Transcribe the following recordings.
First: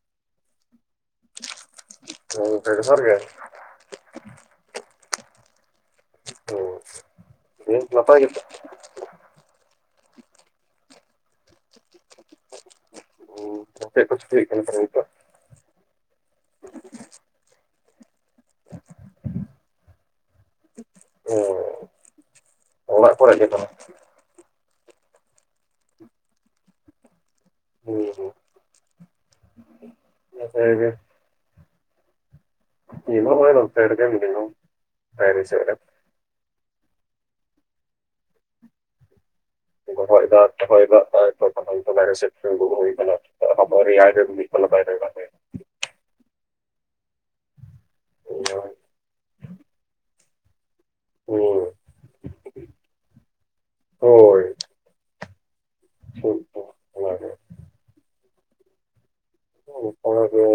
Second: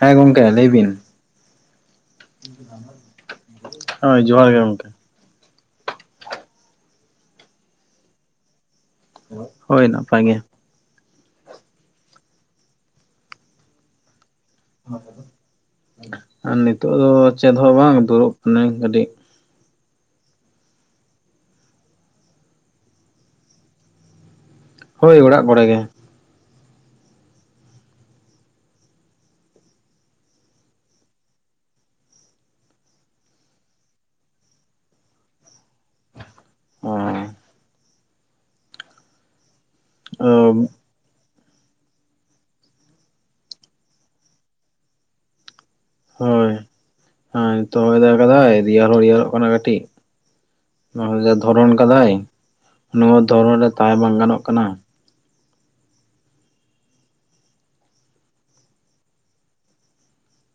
ᱦᱮᱸ ᱜᱚᱝᱠᱮ ᱞᱟᱹᱭ ᱵᱤᱱ ᱡᱚᱦᱟᱨ ᱜᱮ ᱦᱳᱭ ᱡᱚᱦᱟᱨ ᱜᱮ ᱜᱚᱝᱠᱮ ᱫᱤᱭᱮ [unintelligible] ᱱᱟᱯᱟᱭ ᱜᱮᱛᱚ ᱦᱳᱭ ᱱᱟᱯᱟᱭ ᱜᱮ ᱪᱮᱜ ᱠᱚ ᱪᱤᱠᱟᱹᱭ ᱦᱩᱭᱩᱜ ᱠᱟᱱᱟ ᱱᱤᱛᱚᱜ? ᱟᱨ ᱱᱤᱛᱳᱜ ᱫᱚ ᱪᱮᱫ ᱦᱚᱸ ᱵᱟᱝ ᱫᱩᱲᱩᱵ ᱠᱟᱱᱟᱹᱧ ᱠᱟᱹᱴᱤᱡ᱾ ᱮ ᱚᱲᱟᱜ ᱠᱚᱨᱮᱜᱮ ᱛᱟᱞᱦᱮ ᱦᱳᱭ ᱚᱲᱟᱜ ᱠᱚᱨᱮ ᱜᱮ ᱦᱩᱸ-ᱦᱩᱸ ᱱᱟᱯᱟᱭ ᱜᱮ ᱤᱱ ᱦᱚ ᱱᱚᱜ-ᱚᱭ ᱱᱚᱱᱛᱮ ᱨᱮᱜᱮ ᱢᱤᱱᱟᱹᱧᱟ ᱵᱟᱭᱨᱮ ᱥᱮᱜ ᱨᱮ ᱦᱩᱸ ᱜᱚᱦᱚᱭ ᱫᱟᱠ [unintelligible] ᱛᱮ ᱦᱚᱭ ᱫᱟᱜ ᱛᱟᱭ ᱛᱚ ᱟᱦᱟᱱ ᱛᱚᱞᱟ ᱜᱮ ᱥᱮᱱ ᱫᱩᱨᱩᱵ ᱦᱚᱭ ᱠᱟᱱᱟ [unintelligible] ᱦᱳᱭ ᱦᱮ ᱛᱚ ᱦᱚᱭᱫᱟ ᱠᱟᱫᱟᱭ, ᱨᱤᱭᱟᱲ ᱦᱚᱸ ᱨᱤᱭᱟᱲᱚᱜ ᱠᱟᱱᱟ ᱠᱟᱹᱴᱤᱡ ᱱᱚᱭ ᱦᱩᱸ ᱫᱷᱚᱨᱚᱱ ᱠᱟᱫᱟᱭ, ᱱᱚᱣᱟ ᱫᱷᱚᱨᱚᱱ ᱨᱮ ᱛᱟᱦᱮᱸ ᱵᱟᱝ ᱜᱟᱱᱚᱜ ᱠᱟᱱᱟ᱾ ᱴᱷᱤᱠ ᱜᱮᱭᱟ ᱚᱱᱟ ᱜᱮ᱾ ᱩᱱᱠᱟ ᱜᱮ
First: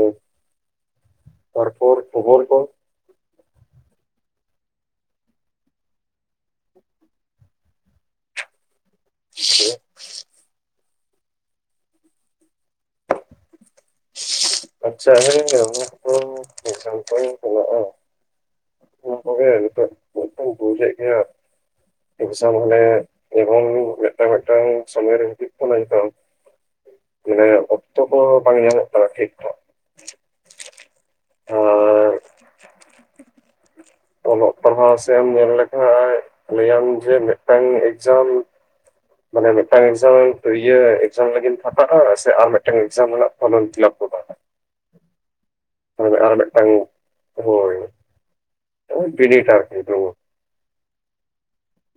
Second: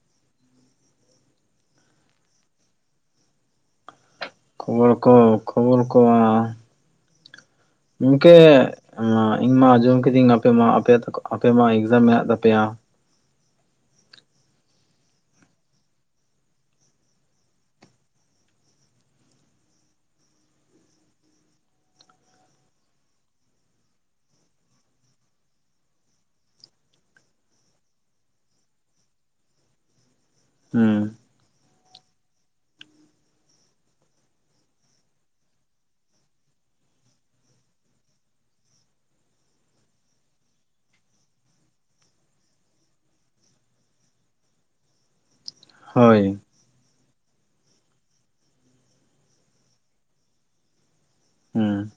ᱛᱟᱨᱯᱚᱨ ᱠᱷᱚᱵᱚᱨ ᱠᱚ ᱠᱷᱚᱵᱚᱨ ᱠᱚ ᱠᱷᱚᱵᱚᱨ ᱠᱚ ᱩᱝᱠᱮ ᱤᱧ ᱢᱟ ᱟᱸᱡᱚᱢ ᱠᱤᱫᱤᱧ, ᱟᱯᱮ ᱢᱟ ᱟᱯᱮ ᱟᱯᱮ ᱢᱟ ᱮᱠᱡᱟᱢ ᱢᱮᱱᱟᱜ ᱛᱟᱯᱮᱭᱟ? ᱟᱪᱪᱷᱟ ᱦᱮᱸ [unintelligible] ᱚᱱᱟ ᱠᱚᱜᱮ ᱱᱤᱛᱚᱜ ᱢᱤᱫᱴᱟᱝ ᱵᱳᱭ ᱦᱮᱡ ᱟᱠᱟᱱᱟ ᱾ ᱮᱠᱡᱟᱢ ᱢᱟᱱᱮ ᱮᱵᱚᱝ ᱢᱤᱫᱴᱟᱝ ᱢᱤᱫᱴᱟᱝ ᱥᱚᱢᱚᱭ ᱨᱮ ᱦᱤᱡᱩᱜ ᱠᱟᱱᱟ ᱱᱤᱛᱚᱝ [unintelligible] ᱚᱠᱛᱚ ᱠᱚ ᱵᱟᱝ ᱧᱟᱢᱚᱜ ᱴᱷᱤᱠ ᱴᱷᱟᱠ ᱾ ᱦᱩᱸ᱾ ᱟᱨ ᱚᱞᱚᱜ ᱯᱟᱲᱦᱟᱣ ᱥᱮᱫ ᱮᱢ ᱧᱮᱞ ᱞᱮᱠᱷᱟᱱᱡ ᱞᱟᱹᱭ ᱟᱢ ᱡᱮ ᱢᱤᱫᱴᱟᱝ ᱮᱠᱡᱟᱢ ᱢᱟᱱᱮ ᱢᱤᱫᱴᱟᱝ ᱮᱠᱡᱟᱢ ᱤᱭᱟᱹ ᱮᱠᱡᱟᱢ ᱞᱟᱹᱜᱤᱫ ᱯᱷᱟᱠᱟᱜ-ᱟ? ᱥᱮ ᱟᱨ ᱢᱤᱫᱴᱟᱝ ᱮᱠᱡᱟᱢ ᱨᱮᱱᱟᱜ ᱯᱷᱚᱨᱚᱢ ᱮᱢ ᱯᱷᱤᱞᱟᱯ ᱯᱷᱚᱠᱟᱜ-ᱟ᱾ ᱦᱳᱭ ᱟᱨ ᱢᱤᱫᱴᱟᱝ ᱦᱳᱭ ᱵᱤᱱᱤᱰ ᱟᱨᱠᱤ ᱦᱮᱸ ᱾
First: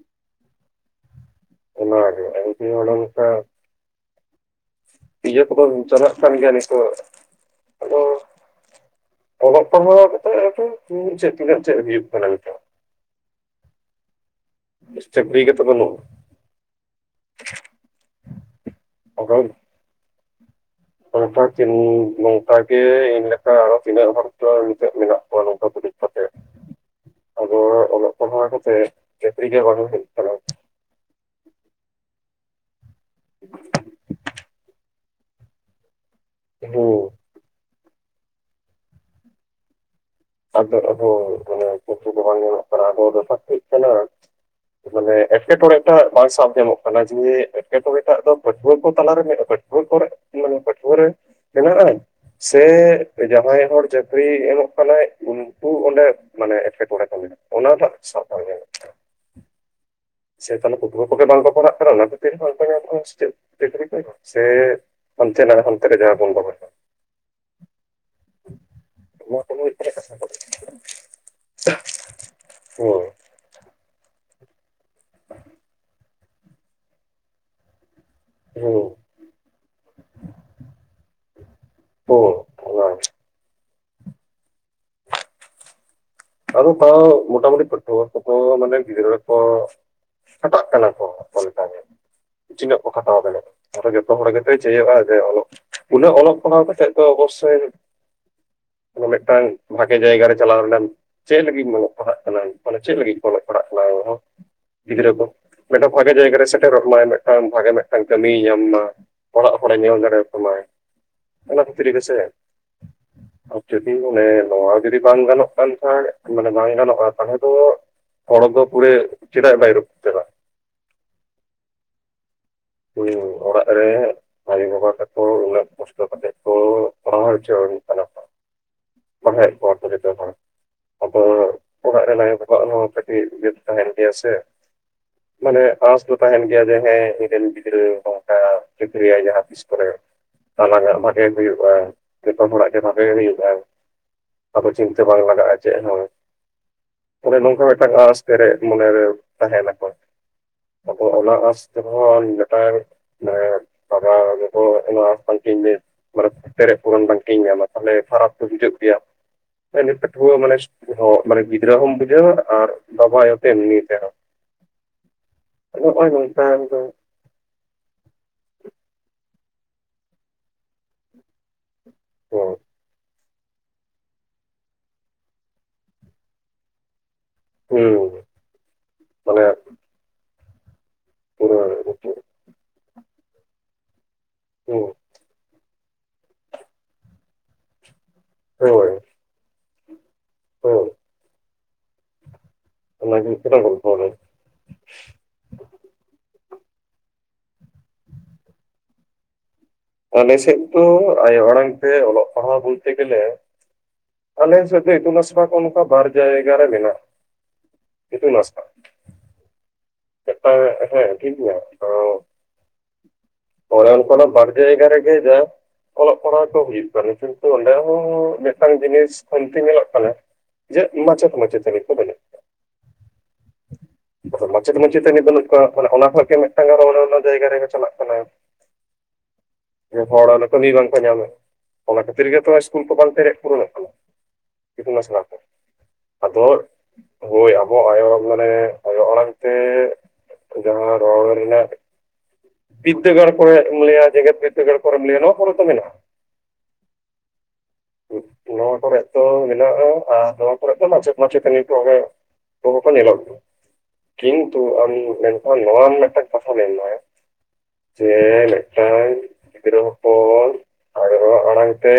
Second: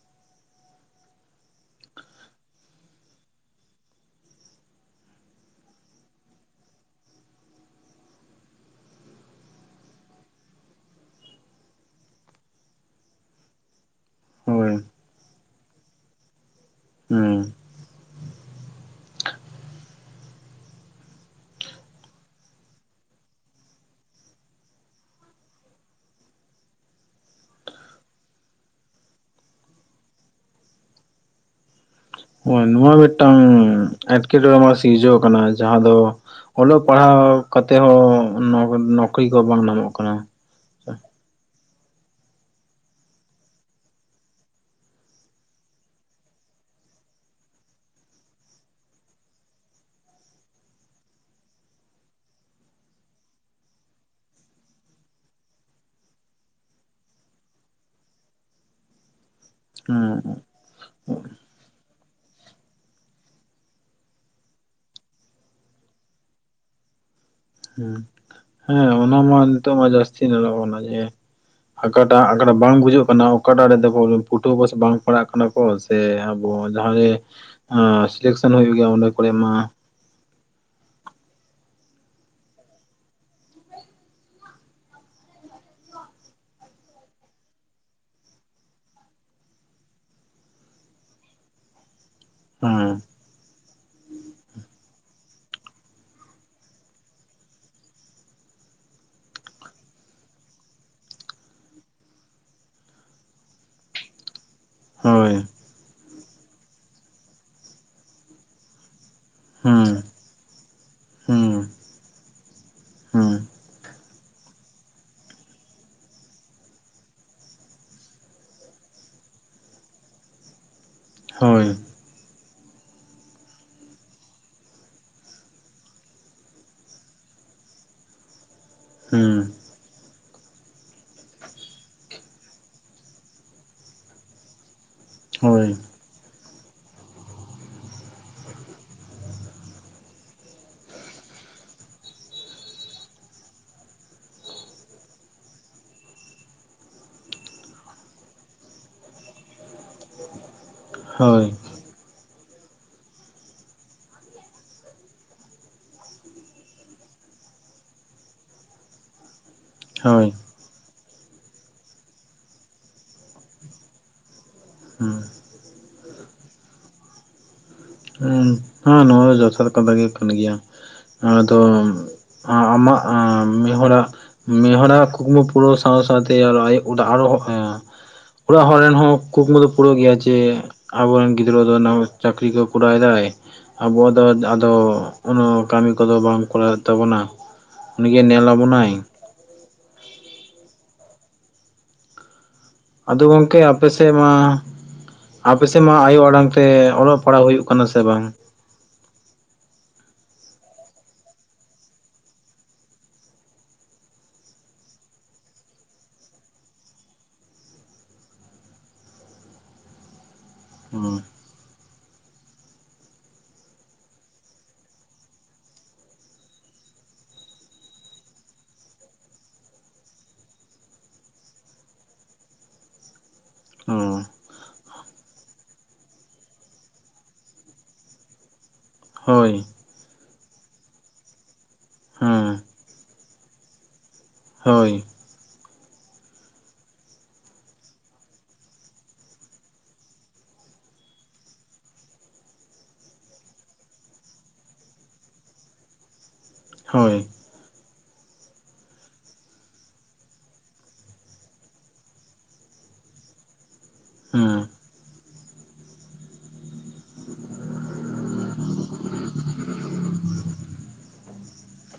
ᱚᱱᱟ ᱜᱮ ᱟᱨ ᱡᱩᱫᱤ ᱚᱱᱮ ᱢᱤᱫᱴᱟᱝ ᱤᱭᱟᱹ ᱠᱚ ᱫᱚ ᱪᱟᱪᱟᱜ ᱠᱟᱱ ᱜᱮᱭᱟ ᱱᱤᱛᱚᱜ ᱟᱫᱚ ᱚᱞᱚᱜ ᱯᱟᱲᱦᱟᱣ ᱠᱟᱛᱮᱫ ᱫᱚ, ᱪᱮᱫ ᱛᱤᱱᱟᱹᱜ? ᱪᱮᱫ ᱦᱩᱭᱩᱜ ᱠᱟᱱᱟ? ᱱᱤᱛᱚᱜ ᱾ ᱦᱳᱭ ᱪᱟᱠᱨᱤ ᱜᱮ ᱛᱚ ᱦᱩᱸ ᱵᱟᱱᱩᱜ-ᱟ᱾ [unintelligible] ᱱᱚᱝᱠᱟ ᱜᱮ ᱱᱚᱝᱠᱟ ᱜᱮ ᱤᱧ ᱞᱮᱠᱟ ᱟᱨᱚ ᱛᱤᱱᱟᱹᱜ ᱦᱚᱲᱪᱚ ᱱᱤᱛᱚᱜ ᱢᱮᱱᱟᱜ ᱠᱚᱣᱟ, ᱱᱚᱝᱠᱟ ᱠᱚ ᱫᱩᱲᱩᱵ ᱠᱟᱛᱮᱜ᱾ [inaudible] ᱟᱫᱚ ᱚᱞᱚᱜ ᱯᱟᱲᱦᱟᱜ ᱠᱟᱛᱮᱜ ᱪᱟᱹᱠᱨᱤ ᱜᱮ ᱵᱟᱝ ᱦᱩᱭᱩᱜ ᱠᱟᱱᱟ᱾ ᱱᱚᱣᱟ ᱢᱤᱫᱴᱟᱝ ᱮᱴᱠᱮᱴᱚᱬᱮ ᱥᱤᱨᱡᱟᱹᱣ ᱠᱟᱱᱟ ᱡᱟᱦᱟᱸ ᱫᱚ ᱚᱞᱚᱜ ᱦᱩᱸ ᱯᱟᱲᱦᱟᱣ ᱠᱟᱛᱮ ᱦᱚᱸ ᱱᱚᱼ ᱱᱚᱠᱨᱤ ᱠᱚ ᱵᱟᱝ ᱧᱟᱢᱚᱜ ᱠᱟᱱᱟ᱾ ᱟᱫᱚ ᱟᱫᱚ ᱢᱟᱱᱮ ᱠᱤᱪᱷᱩ ᱫᱚ ᱵᱟᱝ ᱧᱮᱞᱚᱜ ᱠᱟᱱᱟ᱾ ᱟᱫᱚ ᱵᱮᱯᱟᱨ ᱪᱮᱫ ᱠᱟᱱᱟ? ᱢᱟᱱᱮ ᱮᱴᱠᱮᱴᱚᱲᱮ ᱴᱟᱜ ᱵᱟᱝ ᱥᱟᱵ ᱧᱟᱢᱚᱜ ᱠᱟᱱᱟ, ᱡᱮ ᱮᱴᱠᱮᱴᱚᱲᱮ ᱴᱟᱜ ᱫᱚ ᱯᱟᱹᱴᱷᱣᱟᱹ ᱠᱚ ᱛᱟᱞᱟᱨᱮ [inaudible] ᱦᱳᱭ ᱯᱚᱨᱮ ᱢᱟᱱᱮ ᱯᱟᱹᱴᱷᱩᱣᱟᱹ ᱨᱮ ᱢᱮᱱᱟᱜᱼᱟ? ᱥᱮ ᱡᱟᱦᱟᱸᱭ ᱦᱚᱲ ᱪᱟᱠᱨᱤ ᱮᱢᱚᱜ ᱠᱟᱱᱟᱭ ᱩᱱᱠᱩ ᱚᱸᱰᱮ ᱢᱟᱱᱮ ᱮᱴᱠᱮᱴᱚᱲᱮ ᱠᱚ ᱢᱮᱱᱟᱜ-ᱟ, ᱚᱱᱟ ᱴᱟᱜ ᱥᱟᱵ [unintelligible] ᱦᱩᱸ᱾ ᱥᱮ ᱛᱟᱦᱚᱞᱮ ᱯᱟᱹᱴᱷᱩᱣᱟ ᱠᱚᱜᱮ ᱵᱟᱝ ᱠᱚ ᱯᱟᱲᱦᱟᱜ ᱠᱟᱱᱟ᱾ ᱚᱱᱟ ᱠᱷᱟᱹᱛᱤᱨ ᱦᱚᱸ ᱚᱠᱚᱭ ᱦᱚᱸ [inaudible] ᱦᱟᱱᱛᱮ ᱱᱟᱜ, ᱦᱚᱱᱛᱮ ᱨᱮ ᱡᱟᱦᱟᱸ ᱵᱚᱱ [unintelligible] ᱦᱮᱸ ᱚᱱᱟ ᱢᱟ ᱱᱚᱣᱟ ᱠᱚ ᱱᱤᱛᱚᱜ ᱦᱩᱭᱩᱜ ᱢᱟ ᱠᱟᱱᱟ ᱠᱟᱛᱷᱟ ᱡᱟᱹᱥᱛᱤ ᱠᱚᱫᱚ ᱧᱮᱞᱚ ᱜᱚᱜ ᱠᱟᱱᱟ ᱡᱮ ᱚᱠᱟᱴᱟᱜ ᱟᱠᱟᱴᱟᱜ ᱵᱟᱝ ᱜᱩᱡᱩᱜ ᱠᱟᱱᱟ ᱚᱠᱟᱴᱟᱜ ᱨᱮᱫᱚ ᱯᱟᱹᱴᱷᱩᱣᱟᱹ ᱠᱚ ᱥᱮ ᱵᱟᱝ ᱯᱟᱲᱟᱜ ᱠᱟᱱᱟ ᱠᱚ ᱥᱮ ᱟᱵᱚ ᱡᱟᱦᱟᱸ ᱨᱮ ᱟ ᱥᱤᱞᱮᱠᱥᱚᱱ ᱦᱩᱸ ᱦᱳᱭᱳ ᱦᱩᱸ ᱜᱮᱭᱟ, ᱚᱱᱟ ᱠᱚᱨᱮ ᱢᱟ ᱦᱩᱸ ᱚᱱᱟ ᱟᱫᱚ ᱛᱟᱣ ᱢᱚᱴᱟᱢᱩᱴᱤ ᱯᱟᱴᱷᱟᱹᱣ ᱠᱚ ᱫᱚ ᱢᱟᱱᱮ ᱜᱤᱫᱽᱨᱟᱹ ᱠᱚ ᱠᱷᱟᱴᱟᱜ ᱠᱟᱱᱟ ᱠᱚ, ᱟᱠᱚ ᱞᱮᱠᱟᱜᱮ ᱛᱤᱱᱟᱹᱜ ᱠᱚ ᱦᱮᱸ ᱠᱷᱟᱴᱟᱣ ᱫᱟᱲᱮ ᱟ ᱾ ᱟᱨ ᱡᱚᱛᱚ ᱦᱚᱲ ᱜᱮᱛᱚ ᱪᱟᱹᱭᱚᱜᱼᱟ, ᱡᱮ ᱚᱞᱚᱜ ᱩᱱᱟᱹᱜ ᱚᱞᱚᱜ ᱯᱟᱲᱦᱟᱣ ᱠᱟᱛᱮᱜ ᱫᱚ ᱚᱵᱚᱥᱳᱭ ᱢᱤᱫᱴᱟᱝ ᱵᱷᱟᱜᱮ ᱡᱟᱭᱜᱟ ᱨᱮ ᱪᱟᱞᱟᱣ ᱨᱮᱱᱟᱜ ᱪᱮᱫ ᱞᱟᱹᱜᱤᱫ ᱤᱧ ᱚᱞᱚᱜ ᱯᱟᱲᱦᱟᱜ ᱠᱟᱱᱟ? ᱢᱟᱱᱮ ᱪᱮᱫ ᱞᱟᱹᱜᱤᱫ ᱚᱞᱚᱜ ᱯᱟᱲᱦᱟᱜ ᱠᱟᱱᱟ ᱦᱚᱸ ᱜᱤᱫᱽᱨᱟᱹ ᱠᱚ ᱦᱳᱭ ᱢᱤᱫᱴᱟᱝ ᱵᱷᱟᱜᱮ ᱡᱟᱭᱜᱟ ᱨᱮ ᱥᱮᱴᱮᱨᱚᱜ ᱢᱟᱭ᱾ ᱢᱤᱫᱴᱟᱝ ᱵᱷᱟᱜᱮ ᱢᱤᱫᱴᱟᱝ ᱠᱟᱹᱢᱤᱭ ᱧᱟᱢ ᱢᱟ᱾ ᱚᱲᱟᱜ ᱦᱚᱲ ᱮ ᱦᱮᱸ ᱧᱮᱞ ᱫᱟᱲᱮ ᱟᱠᱚ ᱢᱟ ᱦᱮᱸ ᱾ ᱚᱱᱟ ᱠᱷᱟᱹᱛᱤᱨ ᱜᱮ ᱥᱮ? ᱦᱮᱸ ᱟᱨ ᱡᱩᱫᱤ ᱚᱱᱮ ᱱᱚᱣᱟ ᱡᱩᱫᱤ ᱵᱟᱝ ᱜᱟᱱᱚᱜ ᱠᱟᱱ ᱢᱟᱱᱮ ᱵᱟᱝ ᱜᱟᱱᱚᱜᱼᱟ, ᱛᱟᱦᱚᱞᱮ ᱫᱚ ᱦᱚᱲ ᱫᱚ ᱯᱩᱨᱟᱹ ᱪᱮᱫᱟᱜ ᱵᱟᱭ ᱨᱟᱯᱩᱜ-ᱟ᱾ ᱦᱳᱭ ᱾ [unintelligible] ᱚᱲᱟᱜ ᱨᱮ ᱟᱭᱳ ᱵᱟᱵᱟ ᱛᱟᱠᱚ ᱩᱱᱟᱹᱜ ᱠᱚᱥᱴᱚ ᱠᱟᱛᱮᱜ ᱚᱞᱚᱜ ᱯᱟᱲᱦᱟᱣ ᱪᱚ ᱦᱳᱭᱳᱜ ᱠᱟᱱᱟ ᱛᱚ ᱦᱮᱸ [unintelligible] ᱟᱵᱚ ᱦᱟᱸᱜ ᱚᱲᱟᱜ ᱨᱮᱱ ᱟᱭᱳ ᱵᱟᱵᱟ ᱟᱜ ᱦᱚᱸ ᱠᱟᱴᱤᱡ ᱛᱟᱦᱮᱱ ᱜᱮᱭᱟ ᱥᱮ ᱢᱟᱱᱮ ᱦᱳᱭ ᱟᱸᱥ ᱫᱚ ᱛᱟᱦᱮᱱ ᱜᱮᱭᱟ ᱡᱮ ᱦᱮᱸ ᱤᱧᱨᱮ ᱨᱮᱱ [unintelligible] ᱪᱟᱠᱨᱤᱭᱟ ᱡᱟᱦᱟᱸ ᱛᱤᱥ ᱠᱚᱨᱮ᱾ ᱟᱞᱟᱝ ᱟᱜ ᱵᱟᱜᱮ ᱦᱩᱭᱩᱜᱼᱟ ᱡᱚᱛᱚ ᱦᱚᱲᱟᱜ ᱜᱮ ᱵᱷᱟᱜᱮ ᱦᱩᱭᱩᱜᱼᱟ᱾ ᱟᱵᱚ ᱪᱤᱱᱛᱟᱹ ᱵᱟᱝ ᱞᱟᱜᱟᱜᱼᱟ ᱪᱮᱫ ᱦᱚᱸ᱾ ᱚᱱᱮ ᱱᱚᱝᱠᱟ ᱢᱤᱫᱴᱟᱝ ᱟᱸᱥ ᱯᱮᱨᱮᱡ ᱢᱚᱱᱮᱨᱮ ᱛᱟᱦᱮᱱᱟ ᱠᱚ᱾ ᱟᱵᱚ ᱚᱱᱟ ᱦᱳᱭ ᱟᱹᱥ ᱛᱮᱦᱚᱱ ᱱᱮᱛᱟᱨ [inaudible] ᱟᱵᱚ ᱠᱚ [unintelligible] ᱯᱩᱨᱚᱱ ᱵᱟᱝᱠᱮᱧ ᱧᱟᱢᱟ ᱛᱟᱦᱚᱞᱮ ᱯᱷᱟᱨᱟᱯ ᱫᱚ ᱦᱤᱡᱩᱜ ᱜᱮᱭᱟ᱾ ᱮᱴᱟᱹᱜ ᱦᱳᱭ ᱢᱟᱱᱮ ᱢᱟᱱᱮ ᱜᱤᱫᱽᱨᱟᱹ ᱦᱚᱢ ᱵᱩᱡᱷᱟᱹᱣᱟ ᱟᱨ ᱵᱟᱵᱟ ᱟᱭᱳᱛᱮ ᱮᱢᱱᱤ ᱛᱮᱦᱚᱸ᱾ [unintelligible] ᱱᱚᱜᱼᱚᱭ ᱱᱚᱝᱠᱟᱱ ᱫᱚ᱾ ᱦᱮᱸ ᱱᱚᱣᱟ ᱫᱚ ᱡᱚᱛᱷᱟᱛ ᱠᱟᱛᱷᱟ ᱜᱮ ᱠᱟᱱ ᱜᱮᱭᱟ ᱟᱫᱚ ᱟᱢᱟᱜ᱾ ᱚ ᱢᱤᱫᱦᱚᱲᱟᱜ ᱢᱤᱫᱦᱚᱲᱟᱜ ᱠᱩᱠᱢᱩ ᱯᱩᱨᱟᱹᱣ ᱥᱟᱶ ᱥᱟᱶᱛᱮ ᱟᱨ ᱟᱭᱟᱜ ᱟᱨᱚ᱾ ᱦᱮᱸ ᱦᱩᱸ ᱚᱲᱟᱜ ᱦᱚᱲ ᱨᱮᱱ ᱦᱚᱸ ᱢᱟᱱᱮ ᱠᱩᱠᱢᱩ ᱫᱚ ᱯᱩᱨᱟᱹᱜ ᱜᱮᱭᱟ ᱡᱮ᱾ ᱟᱵᱚᱨᱮᱱ ᱜᱤᱫᱽᱨᱟᱹ ᱯᱩᱨᱟᱹ ᱫᱚ ᱱᱟ ᱦᱩᱸ ᱪᱟᱹᱠᱨᱤ ᱠᱚ ᱠᱚᱨᱟᱣᱮᱫᱟᱭ᱾ ᱟᱵᱚᱣᱟᱜ ᱫᱚ ᱟᱫᱚ ᱩᱱᱟᱹᱜ ᱠᱟᱹᱢᱤ ᱠᱚᱫᱚ ᱵᱟᱝ ᱠᱚᱨᱟᱣᱮᱫ ᱛᱟᱵᱚᱱᱟ ᱩᱱᱤᱜᱮᱭ ᱱᱮᱞ ᱟᱵᱚᱱᱟᱭ᱾ ᱦᱩᱸ ᱟᱫᱚ ᱜᱚᱢᱠᱮ ᱟᱯᱮ ᱥᱮᱫ ᱢᱟ᱾ ᱟᱯᱮᱥᱮᱫ ᱢᱟ ᱟᱭᱳ ᱟᱲᱟᱝ ᱛᱮ ᱚᱞᱚᱜ ᱯᱟᱲᱦᱟᱜ ᱦᱩᱭᱩᱜ ᱠᱟᱱᱟ ᱥᱮ ᱵᱟᱝ᱾ ᱟᱞᱮᱥᱮᱡ ᱫᱚ ᱟᱭᱳ ᱟᱲᱟᱝ ᱛᱮ ᱚᱞᱚᱜ ᱯᱟᱲᱦᱟᱣ ᱵᱚᱞᱛᱮ ᱜᱮᱞᱮ᱾ ᱟᱞᱮ ᱥᱮᱫ ᱫᱚ ᱤᱛᱩᱱ ᱟᱥᱲᱟ ᱠᱚ ᱱᱚᱝᱠᱟ ᱵᱟᱨ ᱡᱟᱭᱜᱟ ᱨᱮ ᱢᱮᱱᱟᱜᱼᱟ᱾ ᱤᱛᱩᱱ ᱟᱥᱲᱟ᱾ [unintelligible] ᱢᱮᱛᱴᱟᱝ ᱦᱮ ᱴᱤᱠ ᱱᱟᱭ ᱟᱱᱮ ᱚᱱᱠᱟ ᱵᱟᱨ ᱡᱟᱭᱜᱟ ᱨᱮᱜᱮ ᱡᱟ᱾ ᱚᱞᱚᱜ ᱯᱟᱲᱦᱟᱜ ᱠᱚ ᱦᱩᱭᱩᱜ ᱠᱟᱱᱟ ᱠᱤᱱᱛᱩ ᱚᱸᱰᱮ ᱦᱚᱸ ᱢᱤᱫᱴᱟᱝ ᱡᱤᱱᱤᱥ ᱠᱷᱟᱱᱛᱤ ᱧᱮᱞᱚᱜ ᱠᱟᱱᱟ᱾ ᱡᱮ ᱢᱟᱪᱮᱫ ᱢᱟᱪᱮᱛᱟᱱᱤ ᱠᱚ ᱵᱟᱹᱱᱩᱜ᱾ [unintelligible] ᱢᱟᱪᱮᱫ ᱢᱟᱪᱮᱛᱟᱱᱤ ᱵᱟᱹᱱᱩᱜ ᱠᱚᱣᱟ ᱢᱟᱱᱮ ᱚᱱᱟ ᱠᱷᱚᱡ ᱜᱮ ᱢᱤᱫᱴᱟᱝ ᱟᱨ ᱚᱱᱱᱚ ᱡᱟᱭᱜᱟ ᱨᱮᱜᱮ ᱪᱟᱞᱟᱜ ᱠᱟᱱᱟ᱾ ᱦᱳᱭ ᱦᱚᱲ ᱠᱟᱹᱢᱤ ᱵᱟᱝ ᱠᱚ ᱧᱟᱢᱮᱫ ᱚᱱᱟ ᱠᱷᱟᱹᱛᱤᱨ ᱜᱮᱛᱚ ᱦᱮᱸ ᱤᱥᱠᱩᱞ ᱠᱚ ᱵᱟᱝ ᱯᱮᱨᱮᱡ ᱯᱩᱨᱚᱱᱚᱜ ᱠᱟᱱᱟ᱾ ᱦᱳᱭ ᱤᱛᱩᱱ ᱟᱥᱲᱟ ᱟᱫᱚ᱾ ᱦᱳᱭ ᱟᱵᱚ ᱟᱭᱳ ᱟᱲᱟᱝ ᱢᱟᱱᱮ ᱟᱭᱳ ᱟᱲᱟᱝ ᱛᱮ ᱡᱟᱦᱟᱸ ᱨᱚᱲ ᱨᱮᱱᱟᱜ᱾ ᱵᱤᱫᱽᱫᱟᱹᱜᱟᱲ ᱠᱚᱨᱮᱢ ᱮᱢ ᱞᱟᱹᱭᱟ ᱡᱮᱜᱮᱛ ᱵᱤᱫᱽᱫᱟᱹᱜᱟᱲ ᱠᱚᱨᱮᱢ ᱞᱟᱹᱭᱟ ᱱᱚᱣᱟ ᱠᱚᱨᱮ ᱫᱚ ᱢᱮᱱᱟᱜᱼᱟ᱾ ᱦᱳᱭ ᱱᱚᱣᱟ ᱠᱚᱨᱮ ᱫᱚ ᱢᱮᱱᱟᱜᱼᱟ ᱟᱨ ᱱᱚᱣᱟ ᱠᱚᱨᱮ ᱫᱚ ᱢᱟᱪᱮᱫ ᱢᱟᱪᱮᱛᱟᱱᱤ ᱠᱚᱜᱮ᱾ ᱩᱱᱠᱩ ᱦᱚᱠᱚ ᱧᱮᱞᱚᱜ ᱜᱮᱭᱟ᱾ ᱦᱮᱸ ᱠᱤᱱᱛᱩ ᱟᱢ ᱢᱮᱱᱠᱷᱟᱱ ᱱᱚᱣᱟ ᱢᱤᱫᱴᱮᱱ ᱠᱟᱛᱷᱟ ᱢᱮᱱᱟᱭᱟ᱾ ᱡᱮ ᱢᱤᱫᱴᱟᱝ ᱜᱤᱫᱽᱨᱟᱹ ᱦᱚᱯᱚᱱ ᱟᱭᱳ ᱟᱲᱟᱝ ᱛᱮ᱾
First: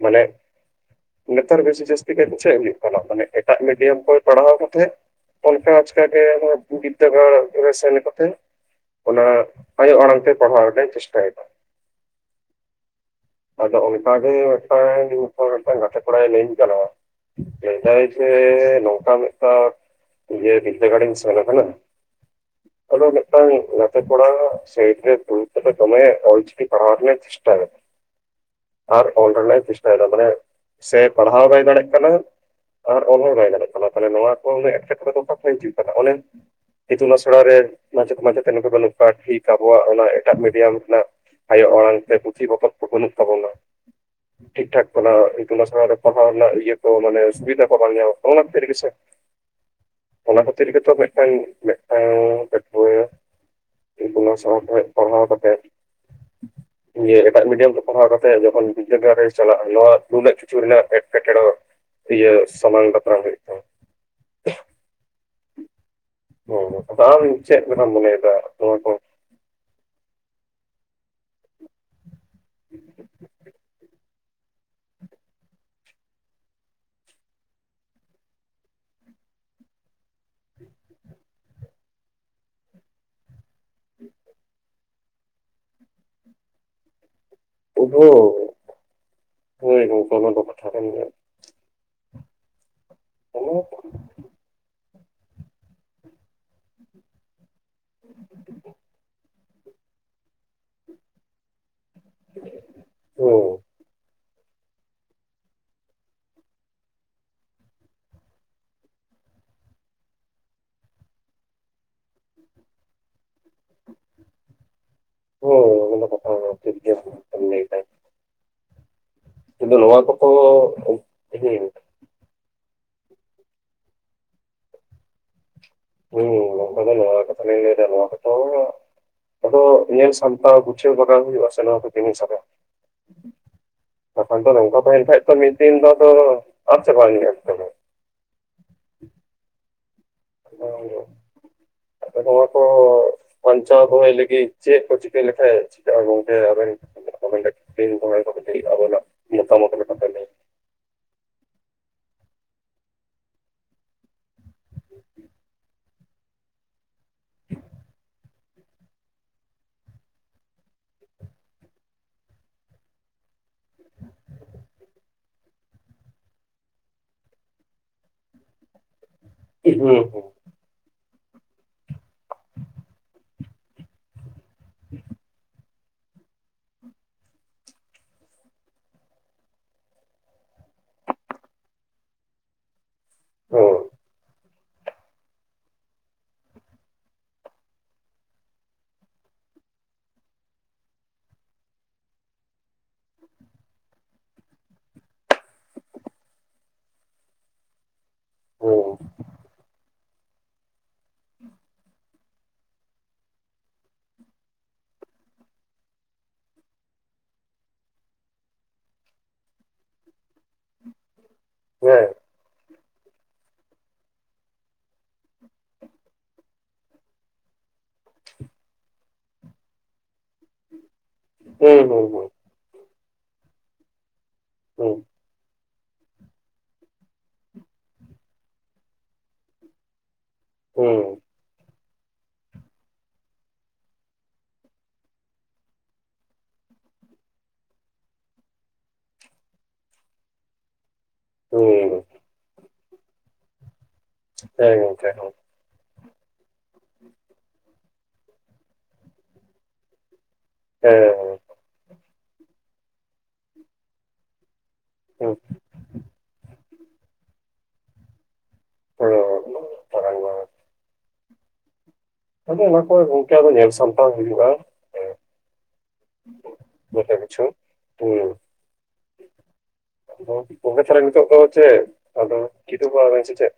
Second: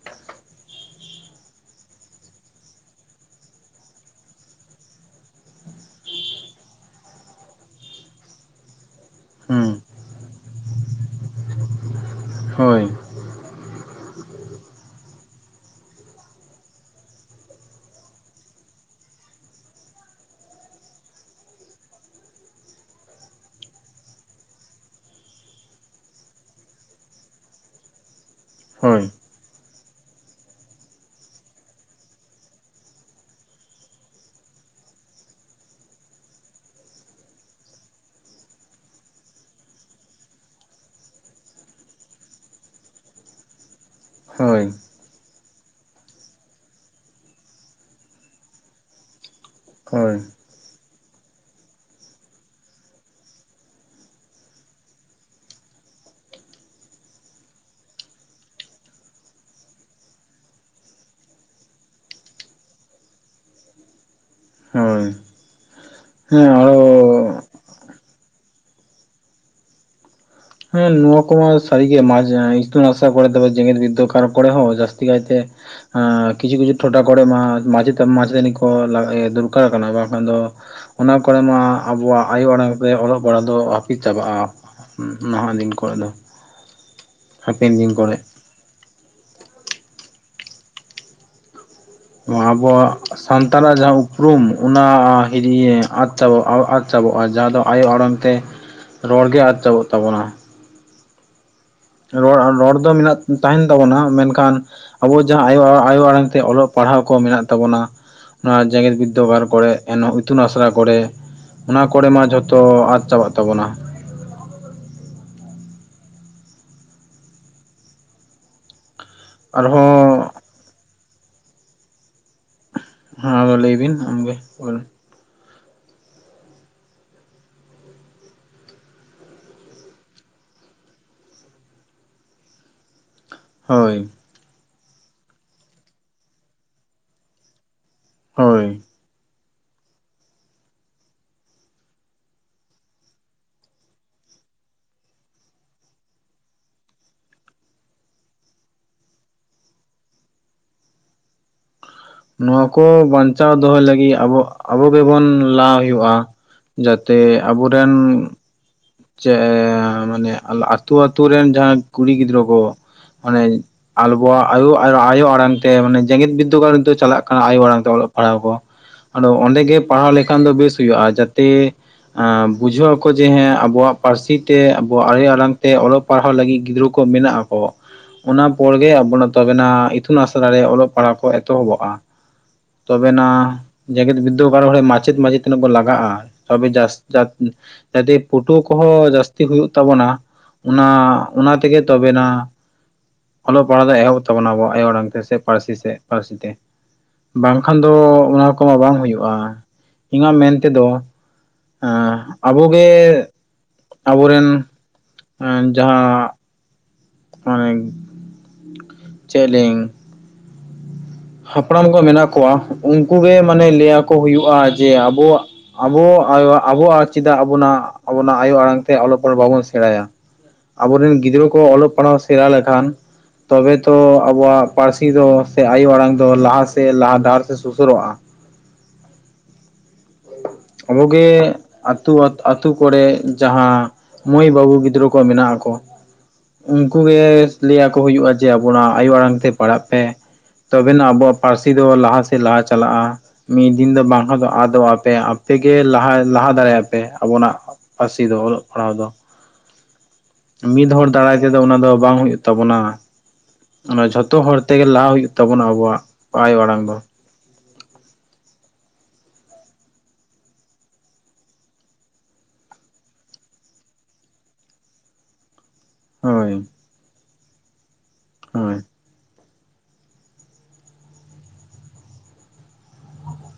ᱢᱟᱱᱮ ᱱᱮᱛᱟᱨ ᱵᱮᱥᱤ ᱡᱟᱹᱥᱛᱤ ᱠᱟᱛᱮ ᱪᱮᱫ ᱦᱩᱭᱩᱜ ᱠᱟᱱᱟ ᱢᱟᱱᱮ ᱮᱴᱟᱜ ᱢᱤᱰᱤᱭᱟᱢ ᱠᱷᱚᱱ ᱯᱟᱲᱦᱟᱣ ᱠᱟᱛᱮᱫ᱾ ᱚᱱᱠᱟ ᱟᱡᱠᱟᱜᱮ ᱵᱤᱨᱫᱟᱜᱟᱲ ᱨᱮ ᱥᱮᱱ ᱠᱟᱛᱮᱜ᱾ ᱚᱱᱟ ᱟᱭᱳ ᱟᱲᱟᱝ ᱛᱮ ᱯᱟᱲᱦᱟᱣ ᱨᱮᱱᱟᱜ ᱪᱮᱥᱴᱟᱭᱫᱟ᱾ ᱦᱳᱭ ᱟᱫᱚ ᱚᱱᱠᱟᱜᱮ ᱢᱤᱫᱴᱟᱝ ᱱᱟᱝ ᱜᱟᱛᱮ ᱠᱚᱲᱟᱭ ᱞᱟᱹᱭᱟᱹᱧ ᱠᱟᱱᱟ᱾ ᱞᱟᱹᱭ ᱫᱟᱭ ᱡᱮ ᱱᱚᱝᱠᱟ ᱢᱮᱫᱴᱟᱝ᱾ ᱡᱮ ᱵᱤᱨᱫᱟᱹᱜᱟᱲ ᱤᱧ ᱥᱮᱱ ᱟᱠᱟᱱᱟ᱾ ᱟᱫᱚ ᱢᱤᱫᱴᱟᱝ ᱜᱟᱛᱮ ᱠᱚᱲᱟ ᱥᱟᱭᱤᱴ ᱨᱮ ᱫᱩᱲᱩᱵ ᱠᱟᱛᱮ ᱫᱚᱢᱮ ᱚᱞ ᱪᱤᱠᱤ ᱯᱟᱲᱦᱟᱣ ᱢᱮ᱾ ᱪᱮᱥᱴᱟᱭᱟ ᱟᱨ ᱚᱞ ᱨᱮᱱᱟᱜ ᱮ ᱪᱮᱥᱴᱟᱭᱮᱫᱟ ᱢᱟᱱᱮ, ᱥᱮ ᱯᱟᱲᱦᱟᱣ ᱵᱟᱭ ᱫᱟᱲᱮᱜ ᱠᱟᱱᱟ ᱟᱨ ᱚᱞ ᱦᱚ ᱵᱟᱭ ᱫᱟᱲᱮᱜ ᱠᱟᱱᱟ, ᱛᱟᱞᱦᱮ ᱱᱚᱣᱟ ᱠᱚ ᱨᱮᱭᱟᱜ ᱮᱴᱠᱮᱴᱚᱬᱮ, ᱚᱠᱟ ᱠᱷᱚᱱ ᱦᱤᱡᱩᱜ ᱠᱟᱱᱟ ᱚᱱᱮ ᱤᱛᱩᱱ ᱟᱥᱲᱟ ᱨᱮ ᱢᱟᱪᱮᱫ ᱢᱟᱪᱮᱛᱟᱱᱤ ᱠᱚ ᱵᱟᱱᱩᱜ ᱠᱚᱣᱟ, ᱴᱷᱤᱠ ᱟᱵᱚᱣᱟᱜ ᱚᱱᱟ ᱮᱴᱟᱜ ᱢᱤᱰᱤᱭᱟᱢ ᱨᱮᱱᱟᱜ ᱟᱭᱳ ᱟᱲᱟᱝ ᱛᱮ ᱯᱩᱛᱷᱤ ᱯᱚᱛᱚᱵ ᱠᱚ, ᱵᱟᱹᱱᱩᱜ ᱛᱟᱵᱚᱱᱟ ᱴᱷᱤᱠ ᱴᱷᱟᱠ᱾ ᱚᱱᱟ ᱤᱛᱩᱱ ᱟᱥᱲᱟ ᱨᱮ ᱯᱟᱲᱦᱟᱣ ᱨᱮᱱᱟᱜ ᱤᱭᱟᱹ ᱠᱚ, ᱢᱟᱱᱮ ᱥᱩᱵᱤᱫᱷᱟ ᱵᱟᱝ ᱧᱟᱢᱚᱜ ᱠᱟᱱᱟ ᱚᱱᱟ ᱠᱷᱟᱹᱛᱤᱨ ᱜᱮᱥᱮ ᱦᱳᱭ ᱚᱱᱟ ᱠᱷᱟᱹᱛᱤᱨ ᱜᱮᱛᱚ ᱢᱤᱜᱴᱮᱝ, [unintelligible] ᱢᱤᱜᱴᱮᱝ ᱚᱱᱟ ᱥᱟᱶ, [unintelligible] ᱠᱷᱚᱱ ᱯᱟᱲᱦᱟᱣ ᱠᱟᱛᱮᱫ ᱤᱭᱟᱹ ᱮᱴᱟᱜ ᱢᱤᱰᱤᱭᱟᱢ ᱨᱮ ᱯᱟᱲᱦᱟᱣ ᱠᱟᱛᱮ ᱡᱚᱠᱷᱚᱱ, ᱵᱤᱫᱽᱫᱟᱹᱜᱟᱲ ᱨᱮ ᱪᱟᱞᱟᱜᱼᱟ, ᱱᱚᱣᱟ ᱱᱩᱱᱟᱹᱜ ᱠᱤᱪᱷᱩ ᱨᱮᱱᱟᱜ ᱮᱴᱠᱮᱴᱬᱮ ᱤᱭᱟᱹ ᱥᱟᱢᱟᱝ ᱫᱟᱯᱨᱟᱢ ᱦᱳᱭᱳᱜ ᱛᱟᱢᱟ᱾ ᱦᱳᱭ, ᱚ, ᱟᱢ ᱪᱮᱫ ᱞᱮᱠᱟᱢ ᱢᱚᱱᱮᱭ ᱫᱟ ᱱᱚᱣᱟ ᱠᱚ? ᱦᱮᱸ ᱱᱚᱣᱟ ᱠᱚ ᱢᱟ ᱥᱟᱨᱤ ᱜᱮ, ᱢᱟᱡ ᱤᱥᱛᱩᱱ ᱟᱥᱲᱟ ᱯᱚᱨᱮ ᱛᱚ ᱡᱮᱜᱮᱫᱵᱤᱫᱽᱟᱹᱜᱟᱲ ᱾ ᱠᱚᱨᱮ ᱦᱚᱸ ᱡᱟᱹᱥᱛᱤ ᱠᱟᱭᱛᱮ ᱦᱮᱸ ᱠᱤᱪᱷᱩ ᱠᱤᱪᱷᱩ ᱴᱚᱴᱷᱟ ᱠᱚᱨᱮ ᱢᱟ ᱠᱤᱪᱷᱩ ᱠᱤᱪᱷᱩ ᱴᱚᱴᱷᱟ ᱠᱚᱨᱮ ᱢᱟ, ᱢᱟᱪᱮᱛ ᱢᱟᱪᱮᱛᱟᱱᱤ ᱠᱚ ᱫᱚᱨᱠᱟᱨ ᱠᱟᱱᱟ ᱵᱟᱝᱠᱷᱟᱱ ᱫᱚ [unintelligible] ᱚᱱᱟ ᱠᱚᱨᱮ ᱢᱟ ᱟᱵᱚᱣᱟᱜ ᱟᱭᱳ ᱟᱲᱟᱝ ᱛᱮ ᱚᱞᱚᱜ ᱯᱟᱲᱦᱟᱜ ᱫᱚ, ᱦᱟᱹᱯᱤᱫ ᱪᱟᱵᱟᱜᱼᱟ᱾ ᱱᱟᱦᱟᱜ ᱫᱤᱱ ᱠᱚᱨᱮ ᱫᱚ ᱦᱟᱯᱮᱱ ᱫᱤᱱ ᱦᱩ, ᱠᱚᱨᱮ ᱦᱳᱭ ᱜᱚᱝᱠᱮ ᱚᱱᱟ ᱫᱚ ᱠᱟᱛᱷᱟ ᱠᱟᱱ ᱜᱮᱭᱟ᱾ ᱱᱚᱣᱟ ᱟᱵᱚᱣᱟᱜ ᱚᱱᱟ ᱥᱟᱱᱛᱟᱲᱟᱜ ᱡᱟᱦᱟᱸ ᱩᱯᱨᱩᱢ ᱚᱱᱟᱭ ᱤᱫᱤᱭ ᱟᱫ ᱪᱟᱵᱟ, ᱟᱫ ᱪᱟᱵᱟᱜᱼᱟ, ᱡᱟᱦᱟᱸ ᱫᱚ ᱟᱭᱳ ᱟᱲᱟᱝ ᱛᱮ ᱨᱚᱲᱜᱮ ᱟᱫ ᱪᱟᱵᱟᱜ ᱛᱟᱵᱚᱱᱟ ᱨᱚᱲ ᱟᱨ ᱨᱚᱲ ᱫᱚ ᱢᱮᱱᱟᱜ, ᱦᱳᱭ ᱛᱟᱦᱮᱸᱱ ᱛᱟᱵᱚᱱᱟ ᱢᱮᱱᱠᱷᱟᱱ ᱟᱵᱚ ᱡᱟᱦᱟᱸ ᱟᱭᱳ, ᱟᱭᱳ ᱟᱲᱟᱝ ᱛᱮ, ᱚᱞᱚᱜ ᱯᱟᱲᱦᱟᱣ ᱠᱚ ᱢᱮᱱᱟᱜ ᱛᱟᱵᱚᱱᱟ ᱱᱚᱣᱟ ᱡᱮᱜᱮᱛ ᱵᱤᱨᱫᱽᱟᱹᱜᱟᱲ ᱠᱚᱨᱮᱜ, ᱮᱱ ᱤᱛᱩᱱ ᱟᱥᱲᱟ ᱠᱚᱨᱮ ᱚᱱᱟ ᱠᱚᱨᱮ ᱢᱟ ᱡᱷᱚᱛᱚ ᱟᱫ ᱪᱟᱵᱟᱜ ᱛᱟᱵᱚᱱᱟ᱾ ᱦᱩᱸ, ᱚᱱᱟ ᱫᱚ ᱠᱟᱛᱷᱟ ᱠᱟᱱ ᱴᱷᱤᱠ ᱜᱮᱢ ᱞᱟᱹᱭ ᱫᱟ᱾ [unintelligible] ᱱᱚᱣᱟ ᱟᱨᱦᱚᱸ ᱠᱚᱠᱚ [unintelligible] ᱦᱟᱸᱟᱫᱚ ᱞᱟᱹᱭ ᱵᱤᱱ, ᱟᱢᱜᱮ ᱦᱩᱸ ᱱᱚᱭᱟ ᱠᱚᱫᱚ ᱱᱚᱭᱟ ᱠᱟᱛᱷᱟ ᱞᱤᱧ ᱞᱮᱭ ᱫᱟ ᱱᱚᱭᱟ ᱠᱚᱫᱚ [unintelligible] ᱟᱫᱚ ᱧᱮᱞ ᱥᱟᱢᱴᱟᱣ, ᱜᱩᱪᱷᱟᱹᱣ ᱵᱟᱜᱟᱣ, ᱦᱳᱭᱳᱜ ᱟᱥᱮ ᱱᱚᱣᱟ ᱠᱚ ᱡᱤᱱᱤᱥ ᱟᱵᱚ ᱦᱳᱭ, ᱾ ᱠᱟᱛᱷᱟ ᱫᱚ ᱱᱚᱝᱠᱟ ᱛᱟᱦᱮᱸᱱ ᱠᱷᱟᱡ ᱛᱚ, ᱢᱤᱫ ᱫᱤᱱ ᱫᱚ ᱟᱫ ᱪᱟᱵᱟ ᱤᱫᱤ ᱟᱛᱚ᱾ ᱦᱳᱭ, ᱾ [unintelligible] ᱟᱯᱮ ᱫᱚ ᱱᱚᱭᱟ ᱠᱚ [unintelligible] ᱵᱟᱱᱪᱟᱣ ᱫᱚᱦᱚᱭ ᱞᱟᱹᱜᱤᱫ, ᱪᱮᱫ ᱠᱚ ᱪᱤᱠᱟᱹᱭ ᱞᱮᱠᱷᱟᱡ, ᱪᱷᱤᱠᱟᱜ ᱟ ᱜᱚᱢᱠᱮ ᱟᱵᱮᱱ ᱜᱮ [unintelligible] [unintelligible] ᱟᱵᱮᱱ ᱟᱜ ᱢᱚᱛᱟ ᱞᱮᱠᱟᱛᱮ ᱞᱟᱭ ᱵᱮᱱ [unintelligible] ᱱᱚᱣᱟ ᱠᱚ ᱵᱟᱱᱪᱟᱣ ᱫᱚᱦᱚᱭ ᱞᱟᱹᱜᱤᱫ, ᱟᱵᱚᱼᱟᱵᱚᱜᱮᱵᱚᱱ ᱞᱟᱦᱟ ᱦᱳᱭᱳᱜᱼᱟ᱾ ᱡᱟᱛᱮ ᱟᱵᱚᱨᱮᱱ ᱪᱮ ᱢᱟᱱᱮ ᱟᱹᱛᱩ ᱟᱹᱛᱩ ᱨᱮᱱ ᱡᱟᱦᱟᱸᱭ ᱠᱩᱲᱤ ᱜᱤᱫᱽᱨᱟᱹ ᱠᱚ, ᱢᱟᱱᱮ ᱟᱞᱵᱚᱣᱟᱜ ᱟᱭᱳ ᱟᱲᱟᱝ ᱛᱮ, ᱟᱭᱳ ᱟᱲᱟᱝ ᱢᱟᱱᱮ ᱡᱮᱜᱮᱛ ᱵᱤᱫᱽᱫᱟᱹᱜᱟᱲ ᱱᱤᱛᱳᱜ ᱪᱟᱞᱟᱜ ᱠᱟᱱᱟ ᱟᱭᱳ ᱟᱲᱟᱝ ᱛᱮ ᱚᱞᱚᱜ ᱯᱟᱲᱦᱟᱣ ᱠᱚ [inaudible] ᱟᱫᱚ ᱚᱸᱰᱮ ᱜᱮ ᱦᱩᱸ ᱯᱟᱲᱦᱟᱣ ᱞᱮᱠᱷᱟᱱ ᱫᱚ ᱵᱮᱥ ᱦᱩᱭᱩᱜᱼᱟ᱾ ᱡᱟᱛᱮ ᱵᱩᱡᱷᱟᱹᱣ ᱟᱠᱚ ᱡᱮ ᱦᱮᱸᱟᱵᱚ ᱟᱵᱚᱣᱟᱜ ᱯᱟᱹᱨᱥᱤ ᱛᱮ, ᱟᱵᱚᱣᱟᱜ ᱟᱭᱳ ᱟᱲᱟᱝ ᱛᱮ, ᱚᱞᱚᱜ ᱯᱟᱲᱦᱟᱣ ᱞᱟᱹᱜᱤᱫ ᱜᱤᱫᱽᱨᱟᱹ ᱠᱚ ᱢᱮᱱᱟᱜᱼᱟᱠᱚ᱾ ᱚᱱᱟ ᱯᱚᱨ ᱜᱮ ᱟᱵᱚ ᱛᱚᱵᱮᱱᱟᱜ ᱤᱛᱩᱱ ᱟᱥᱲᱟ ᱨᱮ ᱚᱞᱚᱜ ᱯᱟᱲᱦᱟᱜ ᱠᱚ ᱮᱛᱚᱦᱚᱵᱚᱜᱼᱟ᱾ ᱛᱚᱵᱮᱱᱟᱜ ᱦᱩᱸ ᱡᱮᱜᱮᱫ ᱵᱤᱫᱽ [unintelligible] ᱢᱟᱪᱮᱫ ᱢᱟᱪᱮᱫ ᱛᱤᱱᱟᱹᱜ ᱵᱚᱱ ᱞᱟᱜᱟᱜᱼᱟ ᱛᱚᱵᱮ ᱡᱟ [unintelligible] [unintelligible] ᱯᱷᱳᱴᱳ ᱠᱚᱦᱚᱸ ᱡᱟᱹᱥᱛᱤ ᱦᱳᱭᱳᱜ ᱛᱟᱵᱚᱱᱟ, ᱚᱱᱟ ᱚᱱᱟ ᱛᱮᱜᱮ ᱛᱚᱵᱮᱱᱟᱜ᱾ ᱚᱞᱚᱜ ᱯᱟᱲᱦᱟᱜ ᱫᱚ ᱮᱦᱚᱵ ᱛᱟᱵᱚᱱᱟ, ᱟᱵᱚ ᱟᱭᱳ ᱟᱲᱟᱝ ᱛᱮ ᱥᱮ, ᱯᱟᱹᱨᱥᱤ ᱥᱮ ᱯᱟᱹᱨᱥᱤ ᱛᱮ᱾ ᱵᱟᱝᱠᱷᱟᱱ ᱫᱚ, ᱚᱱᱟ ᱠᱚᱢᱟ ᱦᱩᱸ ᱵᱟᱝ ᱦᱳᱭᱳᱜᱼᱟ᱾ ᱤᱧᱟᱜ ᱢᱮᱱ ᱛᱮᱫᱚ ᱦᱮᱸ ᱟᱵᱚ ᱜᱮᱻ ᱟᱵᱚ ᱨᱮᱱ ᱮᱸ ᱡᱟᱦᱟᱸ ᱼᱼ [unintelligible] ᱪᱮᱜ ᱞᱤᱝ ᱼᱼ ᱦᱩᱸ ᱦᱟᱯᱲᱟᱢ ᱠᱚ ᱦᱮᱸ ᱢᱮᱱᱟᱜ ᱠᱚᱣᱟ, ᱩᱱᱠᱩ ᱜᱮ ᱢᱟᱱᱮ ᱞᱟᱹᱭ ᱟᱠᱚ ᱦᱩᱭᱩᱜᱼᱟ ᱾ ᱡᱮ ᱟᱵᱚᱣᱟᱜ, ᱟᱵᱚ ᱟᱭᱳᱣᱟᱜ ᱼᱼ ᱟᱵᱚ ᱟᱨ ᱪᱮᱫᱟᱜ ᱟᱵᱚᱱᱟᱜ ᱟᱵᱚᱱᱟᱜ ᱟᱭᱳ ᱟᱲᱟᱝ ᱛᱮ ᱚᱞᱚᱜ ᱯᱟᱲᱦᱟᱜ ᱵᱟᱵᱚᱱ ᱥᱮᱬᱟᱭᱟ? ᱟᱵᱚ ᱨᱮᱱ ᱼᱼ ᱜᱤᱫᱽᱨᱟᱹ ᱠᱚ ᱦᱩᱸ ᱚᱞᱚᱜ ᱯᱟᱲᱦᱟᱣ ᱦᱩᱸ ᱥᱮᱬᱟ ᱞᱮᱠᱷᱟᱱ, ᱛᱚᱵᱮ ᱛᱚ ᱟᱵᱚᱣᱟᱜ ᱦᱩᱸ ᱯᱟᱹᱨᱥᱤ ᱫᱚ ᱥᱮ ᱟᱭᱳ ᱟᱲᱟᱝ ᱼᱼ ᱫᱚ ᱞᱟᱦᱟ ᱥᱮᱫ ᱞᱟᱦᱟ ᱰᱟᱦᱟᱨ ᱥᱮᱫ ᱥᱩᱥᱟᱹᱨᱚᱜᱼᱟ ᱾ ᱦᱩᱸ ᱟᱵᱚ ᱜᱮᱻ ᱟᱛᱳ ᱟᱛᱳ ᱠᱚᱨᱮ ᱡᱟᱦᱟᱸ ᱢᱟᱹᱭ ᱵᱟᱹᱵᱩ ᱜᱤᱫᱽᱨᱟᱹ ᱠᱚ ᱢᱮᱱᱟᱜ ᱟᱠᱚᱣᱟ ᱾ ᱩᱱᱠᱩ ᱜᱮ ᱞᱟᱹᱭ ᱟᱠᱚ ᱦᱩᱭᱩᱜᱼᱟ ᱡᱮ ᱟᱵᱚᱱᱟᱜ ᱟᱭᱳ ᱟᱲᱟᱝ ᱛᱮ ᱯᱟᱲᱦᱟᱜ ᱯᱮ ᱾ ᱛᱚᱵᱮ ᱱᱟᱜ ᱟᱵᱚᱣᱟᱜ ᱯᱟᱹᱨᱥᱤ ᱫᱚ ᱦᱩᱸ ᱦᱩᱸ ᱞᱟᱦᱟ ᱥᱮᱫ ᱞᱟᱦᱟ ᱪᱟᱞᱟᱜᱼᱟ ᱾ ᱢᱤᱫ ᱫᱤᱱ ᱫᱚ ᱵᱟᱝᱠᱷᱟᱱ ᱫᱚ ᱦᱮᱸ ᱟᱫᱚᱜᱼᱟ ᱾ ᱜᱚᱝᱠᱮ ᱦᱮᱸ ᱛᱮᱜᱮ ᱞᱟᱦᱟ ᱞᱟᱦᱟ ᱫᱟᱲᱮᱭᱟᱜᱼᱟ ᱯᱮ ᱟᱵᱚᱱᱟᱜ ᱯᱟᱹᱨᱥᱤ ᱫᱚ, ᱚᱞᱚᱜ ᱯᱟᱲᱦᱟᱣ ᱫᱚ ᱾ ᱢᱤᱫ ᱦᱚᱲ ᱫᱟᱨᱟᱭ ᱦᱮᱸ ᱛᱮᱫᱚ ᱚᱱᱟ ᱫᱚ ᱵᱟᱝ ᱦᱩᱭᱩᱜ ᱛᱟᱵᱚᱱᱟ ᱾ ᱚᱱᱟ ᱡᱷᱚᱛᱚ ᱦᱚᱲ ᱼᱼ ᱛᱮᱜᱮ ᱞᱟᱦᱟ ᱦᱩᱭᱩᱜ ᱦᱩᱸ ᱛᱟᱵᱚᱱᱟ ᱟᱵᱚᱣᱟᱜ ᱟᱭᱳ ᱟᱲᱟᱝ ᱫᱚ ᱾ ᱦᱮᱸᱻ [unintelligible] ᱟᱫᱚ ᱚᱱᱟ ᱠᱚ ᱜᱚᱝᱠᱮ ᱟᱫᱚ ᱧᱮᱞ ᱥᱟᱢᱴᱟᱣ ᱦᱩᱭᱩᱜᱼᱟ ᱦᱳᱭ ᱾ ᱡᱚᱛᱚ ᱠᱤᱪᱷᱩ ᱯᱩᱭᱞᱩ ᱾ ᱦᱳᱭ ᱾ ᱜᱚᱝᱠᱮ ᱛᱟᱦᱞᱮ ᱱᱤᱛᱚᱜ ᱫᱚ ᱪᱮᱫ? ᱟᱫᱚ ᱠᱤᱫᱩᱵᱚᱜᱼᱟ ᱵᱮᱱ ᱥᱮ ᱪᱮᱫ?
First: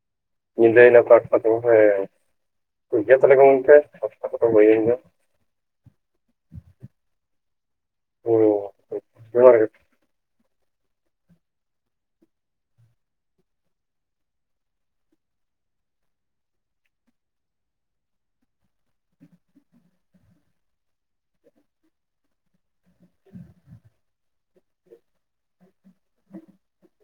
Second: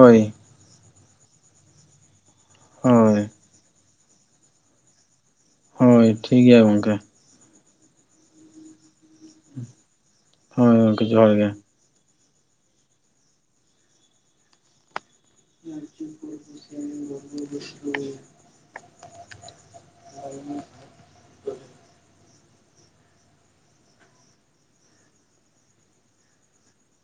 ᱦᱳᱭ ᱾ ᱧᱤᱫᱟᱹᱭ ᱱᱟ ᱛᱚ [unintelligible] ᱦᱮᱸ ᱾ ᱴᱷᱤᱠ ᱜᱮᱭᱟ ᱦᱳᱭ ᱛᱟᱦᱚᱞᱮ ᱜᱚᱝᱠᱮ ᱾ ᱚᱠᱛᱚ ᱠᱚ ᱫᱚ ᱦᱳᱭᱮᱱᱟ ᱾ ᱦᱳᱭ, ᱴᱷᱤᱠ ᱜᱮᱭᱟ ᱜᱚᱝᱠᱮ ᱾ ᱦᱳᱭ ᱢᱟ, ᱡᱚᱦᱟᱨ ᱜᱮ ᱾ ᱦᱳᱭ ᱜᱚᱝᱠᱮ ᱡᱚᱦᱟᱨ ᱜᱮ ᱾ [unintelligible] [unintelligible] [inaudible] [inaudible]